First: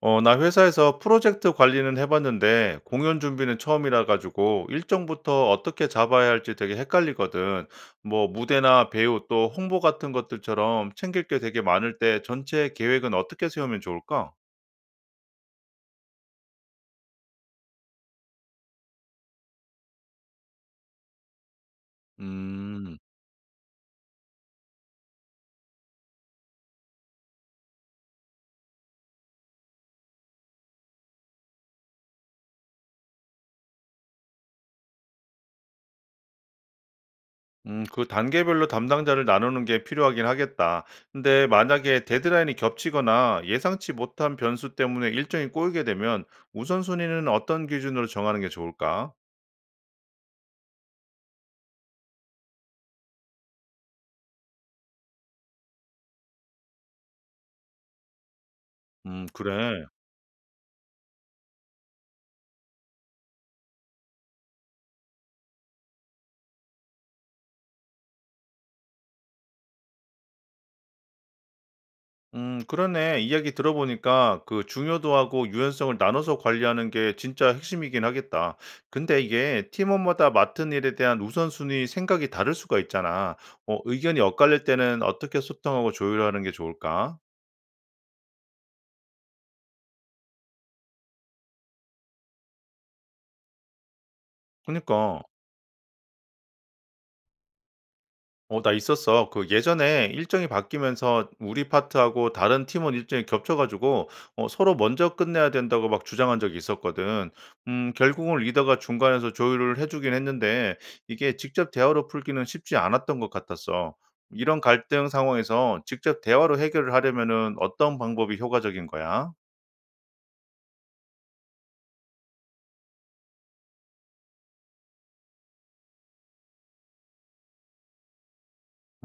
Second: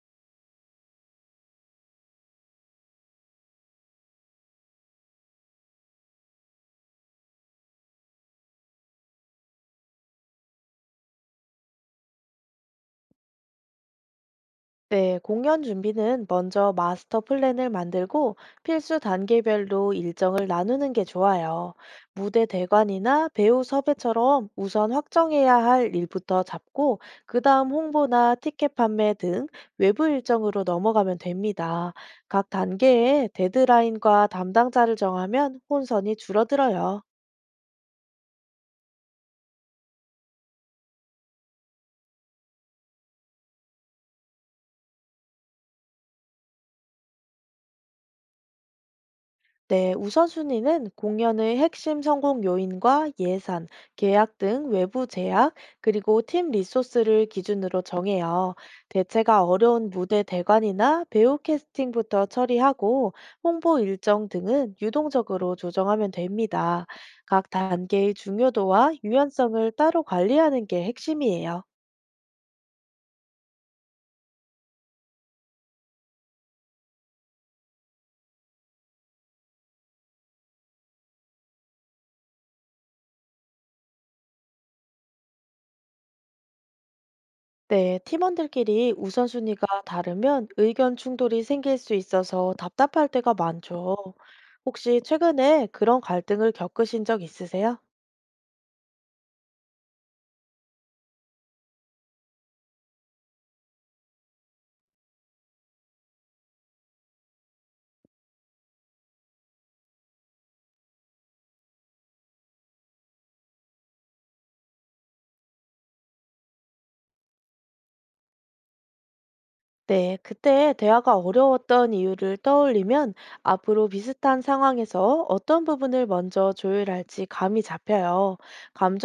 나 회사에서 프로젝트 관리는 해봤는데 공연 준비는 처음이라 가지고 일정부터 어떻게 잡아야 할지 되게 헷갈리거든. 뭐 무대나 배우 또 홍보 같은 것들처럼 챙길 게 되게 많을 때 전체 계획은 어떻게 세우면 좋을까? 네, 공연 준비는 먼저 마스터 플랜을 만들고 필수 단계별로 일정을 나누는 게 좋아요. 무대 음. 대관이나 배우 섭외처럼 우선 확정해야 할 일부터 잡고, 그 다음 홍보나 티켓 판매 등 외부 일정으로 넘어가면 됩니다. 각 단계에 데드라인과 담당자를 정하면 혼선이 줄어들어요. 그 단계별로 담당자를 나누는 게 필요하긴 하겠다. 근데 만약에 데드라인이 겹치거나 예상치 못한 변수 때문에 일정이 꼬이게 되면 우선순위는 어떤 기준으로 정하는 게 좋을까? 네, 우선순위는 공연의 핵심 성공 요인과 예산, 계약 등 외부 제약, 그리고 팀 리소스를 기준으로 정해요. 대체가 그래. 어려운 무대 대관이나 배우 캐스팅부터 처리하고 홍보 일정 등은 유동적으로 조정하면 됩니다. 각 단계의 중요도와 유연성을 따로 관리하는 게 핵심이에요. 그러네. 이야기 들어보니까 그 중요도하고 유연성을 나눠서 관리하는 게 진짜 핵심이긴 하겠다. 근데 이게 팀원마다 맡은 일에 대한 우선순위 생각이 다를 수가 있잖아. 의견이 엇갈릴 때는 어떻게 소통하고 조율하는 게 좋을까? 네, 팀원들끼리 우선순위가 다르면 의견 충돌이 생길 수 있어서 답답할 때가 많죠. 혹시 그니까. 최근에 그런 갈등을 겪으신 적 있으세요? 나 있었어. 그 예전에 일정이 바뀌면서 우리 파트하고 다른 팀원 일정이 겹쳐가지고 서로 먼저 끝내야 된다고 막 주장한 적이 있었거든. 결국은 리더가 중간에서 조율을 해주긴 했는데 이게 직접 대화로 풀기는 쉽지 않았던 것 같았어. 이런 갈등 상황에서 직접 대화로 해결을 하려면은 어떤 방법이 효과적인 거야? 네, 그때 대화가 어려웠던 이유를 떠올리면 앞으로 비슷한 상황에서 어떤 부분을 먼저 조율할지 감이 잡혀요.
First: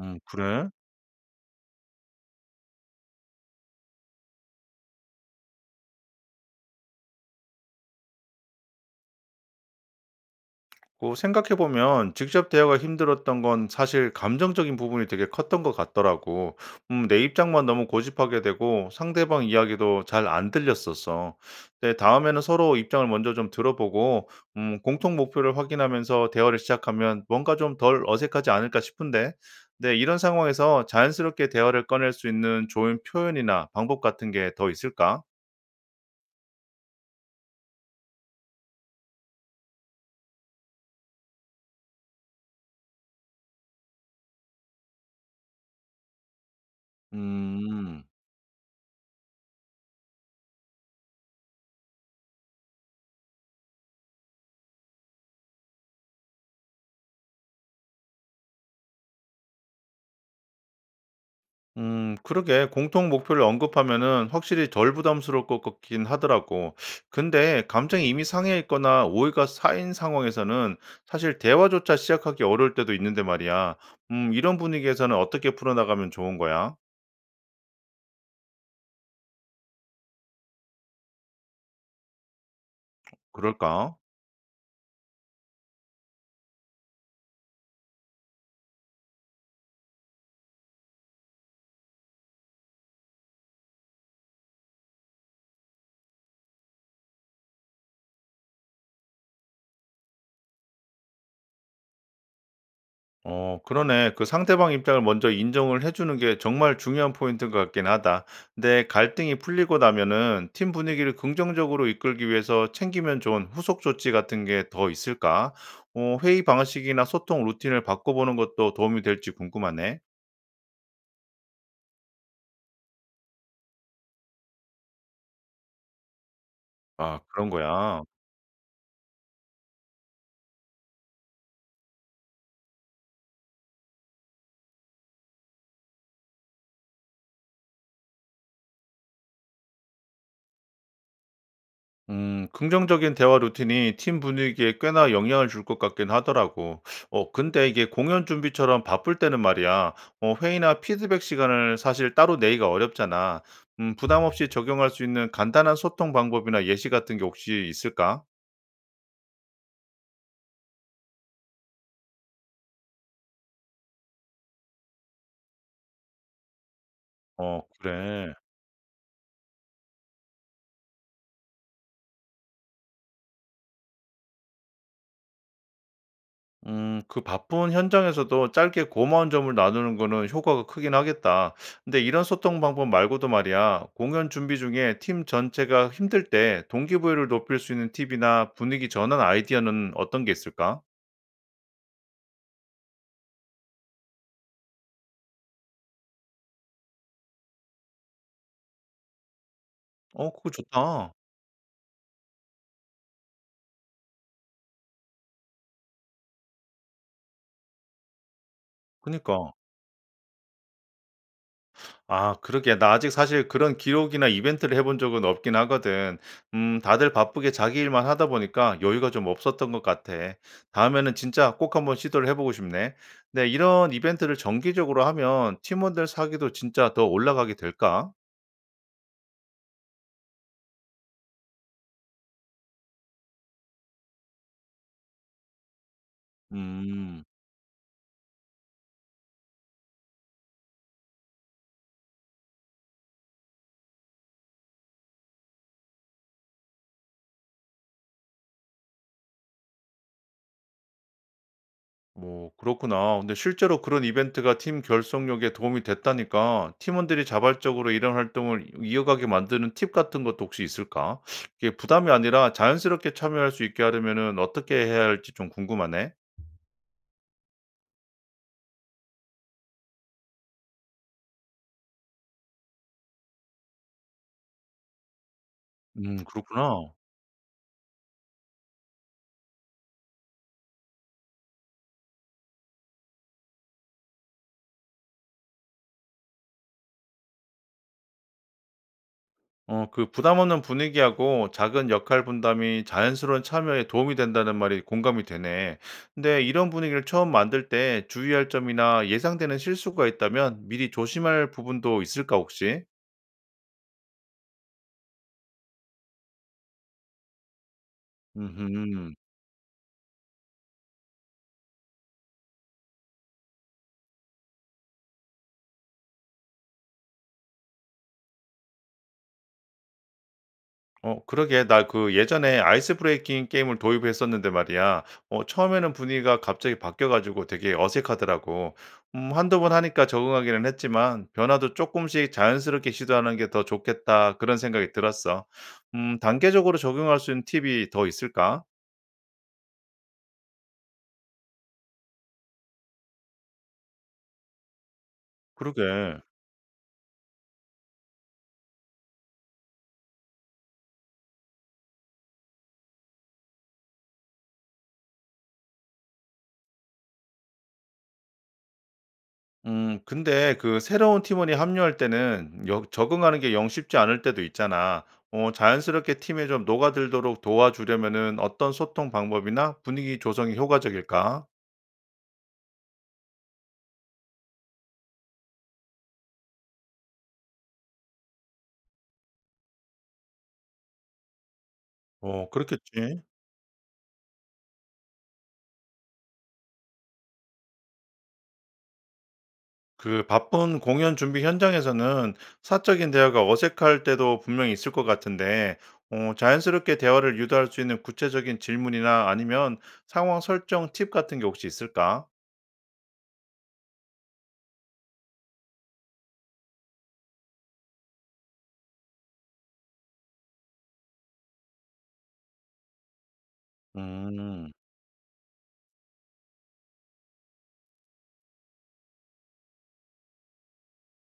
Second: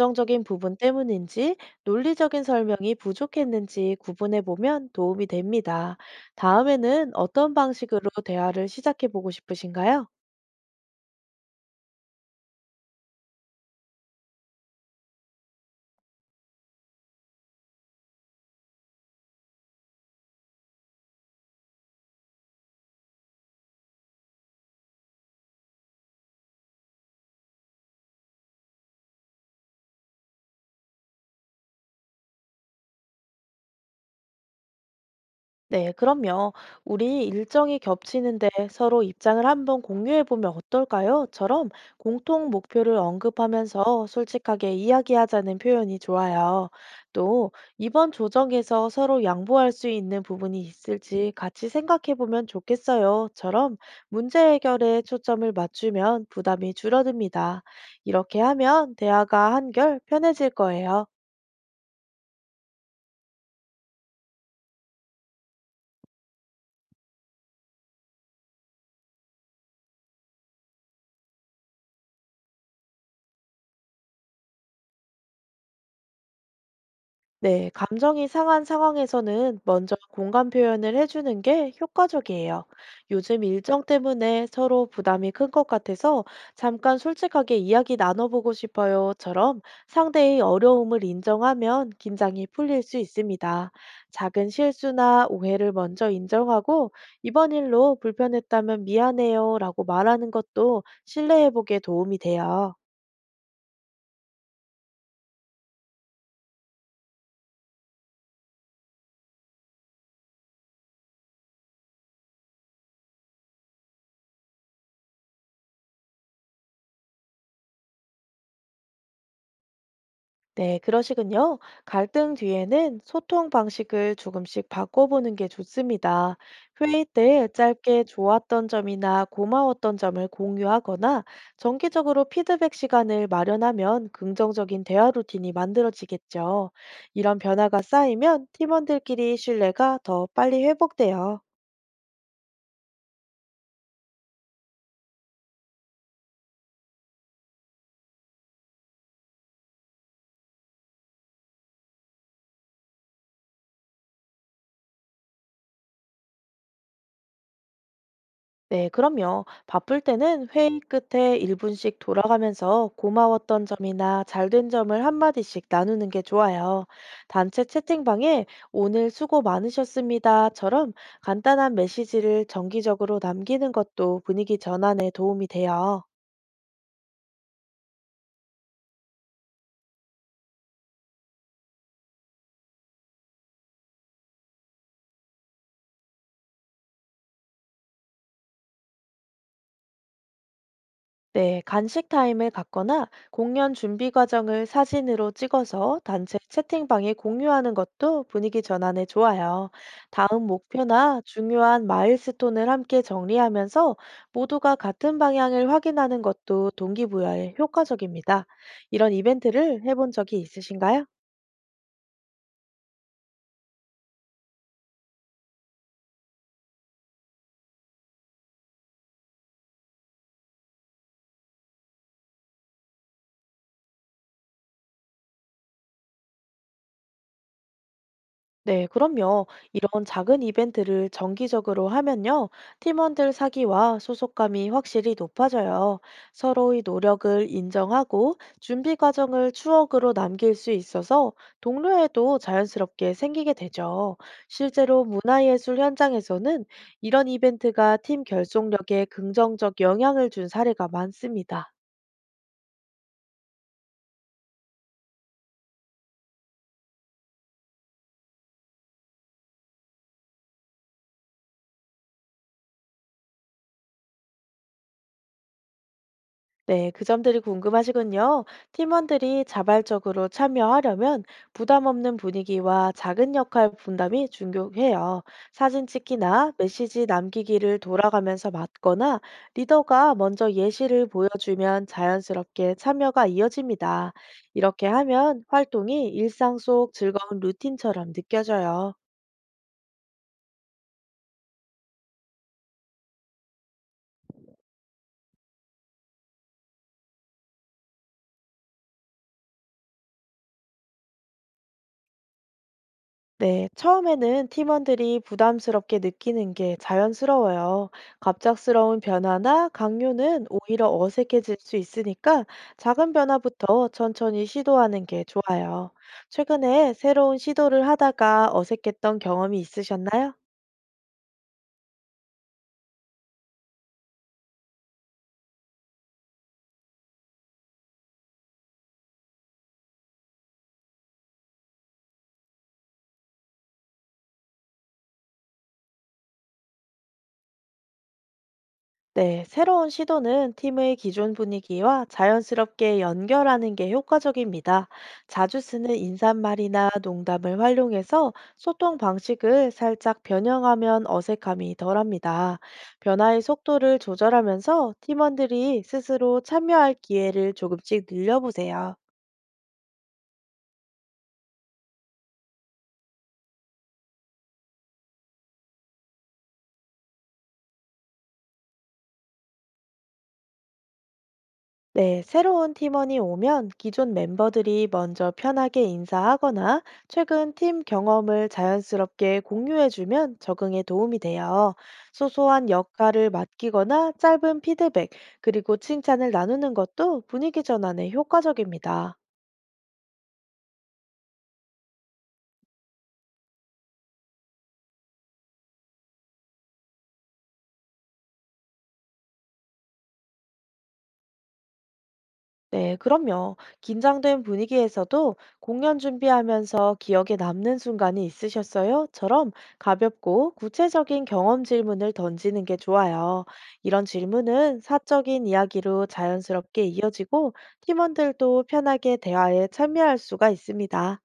그래? 부분 때문인지 논리적인 설명이 부족했는지 구분해 보면 도움이 됩니다. 다음에는 어떤 방식으로 대화를 시작해 보고 싶으신가요? 그 생각해보면 직접 대화가 힘들었던 건 사실 감정적인 부분이 되게 컸던 것 같더라고. 내 입장만 너무 고집하게 되고 상대방 이야기도 잘 안 들렸었어. 근데 다음에는 서로 입장을 먼저 좀 들어보고 공통 목표를 확인하면서 대화를 시작하면 뭔가 좀 덜 어색하지 않을까 싶은데. 네, 이런 상황에서 자연스럽게 대화를 꺼낼 수 있는 좋은 표현이나 방법 같은 게 더 있을까? 네, 그럼요. "우리 일정이 겹치는데 서로 입장을 한번 공유해보면 어떨까요? 처럼 공통 목표를 언급하면서 솔직하게 이야기하자는 표현이 좋아요. 또, 음. "이번 조정에서 서로 양보할 수 있는 부분이 있을지 같이 생각해보면 좋겠어요. 처럼 문제 해결에 초점을 맞추면 부담이 줄어듭니다. 이렇게 하면 대화가 한결 편해질 거예요. 그러게. 공통 목표를 언급하면은 확실히 덜 부담스러울 것 같긴 하더라고. 근데 감정이 이미 상해 있거나 오해가 쌓인 상황에서는 사실 대화조차 시작하기 어려울 때도 있는데 말이야. 이런 분위기에서는 어떻게 풀어나가면 좋은 거야? 네, 감정이 상한 상황에서는 먼저 공감 표현을 해주는 게 효과적이에요. "요즘 일정 그럴까? 때문에 서로 부담이 큰 것 같아서 잠깐 솔직하게 이야기 나눠보고 싶어요처럼 상대의 어려움을 인정하면 긴장이 풀릴 수 있습니다. 작은 실수나 오해를 먼저 인정하고 "이번 일로 불편했다면 미안해요라고 말하는 것도 신뢰 회복에 도움이 돼요. 그러네. 그 상대방 입장을 먼저 인정을 해주는 게 정말 중요한 포인트인 것 같긴 하다. 근데 갈등이 풀리고 나면은 팀 분위기를 긍정적으로 이끌기 위해서 챙기면 좋은 후속 조치 같은 게 더 있을까? 회의 방식이나 소통 루틴을 바꿔보는 것도 도움이 될지 궁금하네. 네, 그러시군요. 갈등 뒤에는 소통 방식을 조금씩 바꿔보는 게 좋습니다. 회의 아, 때 그런 짧게 거야. 좋았던 점이나 고마웠던 점을 공유하거나 정기적으로 피드백 시간을 마련하면 긍정적인 대화 루틴이 만들어지겠죠. 이런 변화가 쌓이면 팀원들끼리 신뢰가 더 빨리 회복돼요. 긍정적인 대화 루틴이 팀 분위기에 꽤나 영향을 줄 것 같긴 하더라고. 근데 이게 공연 준비처럼 바쁠 때는 말이야. 회의나 피드백 시간을 사실 따로 내기가 어렵잖아. 부담 없이 적용할 수 있는 간단한 소통 방법이나 예시 같은 게 혹시 있을까? 네, 그럼요. 바쁠 때는 회의 끝에 1분씩 돌아가면서 고마웠던 점이나 잘된 점을 한마디씩 나누는 게 좋아요. 어, 단체 그래. 채팅방에 "오늘 수고 많으셨습니다처럼 간단한 메시지를 정기적으로 남기는 것도 분위기 전환에 도움이 돼요. 그 바쁜 현장에서도 짧게 고마운 점을 나누는 거는 효과가 크긴 하겠다. 근데 이런 소통 방법 말고도 말이야, 공연 준비 중에 팀 전체가 힘들 때 동기부여를 높일 수 있는 팁이나 분위기 전환 아이디어는 어떤 게 있을까? 네, 간식 타임을 갖거나 공연 준비 과정을 사진으로 찍어서 단체 채팅방에 공유하는 것도 분위기 전환에 좋아요. 어, 다음 그거 좋다. 목표나 중요한 마일스톤을 함께 정리하면서 모두가 같은 방향을 확인하는 것도 동기부여에 효과적입니다. 이런 그니까. 이벤트를 해본 적이 있으신가요? 아, 그러게. 나 아직 사실 그런 기록이나 이벤트를 해본 적은 없긴 하거든. 다들 바쁘게 자기 일만 하다 보니까 여유가 좀 없었던 것 같아. 다음에는 진짜 꼭 한번 시도를 해 보고 싶네. 네, 이런 이벤트를 정기적으로 하면 팀원들 사기도 진짜 더 올라가게 될까? 네, 그럼요. 이런 작은 이벤트를 정기적으로 하면요. 팀원들 사기와 소속감이 확실히 높아져요. 서로의 음. 노력을 인정하고 준비 과정을 추억으로 남길 수 있어서 동료애도 자연스럽게 생기게 되죠. 실제로 문화예술 현장에서는 이런 이벤트가 팀 결속력에 긍정적 영향을 준 사례가 많습니다. 뭐 그렇구나. 근데 실제로 그런 이벤트가 팀 결속력에 도움이 됐다니까 팀원들이 자발적으로 이런 활동을 이어가게 만드는 팁 같은 것도 혹시 있을까? 이게 부담이 아니라 자연스럽게 참여할 수 있게 하려면은 어떻게 해야 할지 좀 궁금하네. 네, 그 점들이 궁금하시군요. 팀원들이 자발적으로 참여하려면 부담 없는 분위기와 작은 역할 분담이 중요해요. 사진 찍기나 그렇구나. 메시지 남기기를 돌아가면서 맡거나 리더가 먼저 예시를 보여주면 자연스럽게 참여가 이어집니다. 이렇게 하면 활동이 일상 속 즐거운 루틴처럼 느껴져요. 그 부담 없는 분위기하고 작은 역할 분담이 자연스러운 참여에 도움이 된다는 말이 공감이 되네. 근데 이런 분위기를 처음 만들 때 주의할 점이나 예상되는 실수가 있다면 미리 조심할 부분도 있을까, 혹시? 네, 처음에는 팀원들이 부담스럽게 느끼는 게 자연스러워요. 갑작스러운 음. 변화나 강요는 오히려 어색해질 수 있으니까 작은 변화부터 천천히 시도하는 게 좋아요. 최근에 새로운 시도를 하다가 어색했던 경험이 있으셨나요? 그러게. 나 그 예전에 아이스 브레이킹 게임을 도입했었는데 말이야. 처음에는 분위기가 갑자기 바뀌어 가지고 되게 어색하더라고. 두번 하니까 적응하기는 했지만 '변화도 조금씩 자연스럽게 시도하는 게 더 좋겠다.' 그런 생각이 들었어. 단계적으로 적용할 수 있는 팁이 더 있을까? 네, 새로운 시도는 팀의 기존 분위기와 자연스럽게 연결하는 게 효과적입니다. 자주 그러게. 쓰는 인사말이나 농담을 활용해서 소통 방식을 살짝 변형하면 어색함이 덜합니다. 변화의 속도를 조절하면서 팀원들이 스스로 참여할 기회를 조금씩 늘려보세요. 근데 그 새로운 팀원이 합류할 때는 여 적응하는 게 영 쉽지 않을 때도 있잖아. 자연스럽게 팀에 좀 녹아들도록 도와주려면은 어떤 소통 방법이나 분위기 조성이 효과적일까? 네, 새로운 팀원이 오면 기존 멤버들이 먼저 편하게 인사하거나 최근 팀 경험을 자연스럽게 공유해주면 적응에 도움이 돼요. 어, 소소한 그렇겠지. 역할을 맡기거나 짧은 피드백, 그리고 칭찬을 나누는 것도 분위기 전환에 효과적입니다. 그 바쁜 공연 준비 현장에서는 사적인 대화가 어색할 때도 분명히 있을 것 같은데 자연스럽게 대화를 유도할 수 있는 구체적인 질문이나 아니면 상황 설정 팁 같은 게 혹시 있을까? 네, 그럼요. 긴장된 분위기에서도 "공연 준비하면서 기억에 남는 순간이 있으셨어요?"처럼 가볍고 구체적인 경험 질문을 던지는 게 좋아요. 이런 음. 질문은 사적인 이야기로 자연스럽게 이어지고 팀원들도 편하게 대화에 참여할 수가 있습니다.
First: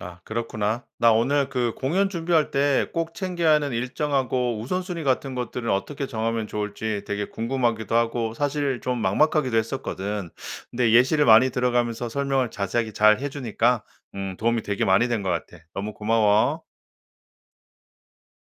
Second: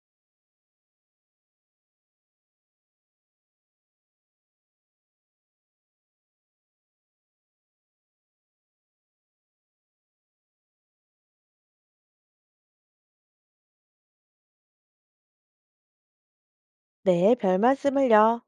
아, 그렇구나. 나 오늘 그 공연 준비할 때 꼭 챙겨야 하는 일정하고 우선순위 같은 것들은 어떻게 정하면 좋을지 되게 궁금하기도 하고 사실 좀 막막하기도 했었거든. 근데 예시를 많이 들어가면서 설명을 자세하게 잘 해주니까 도움이 되게 많이 된 것 같아. 너무 고마워. 네, 별 말씀을요.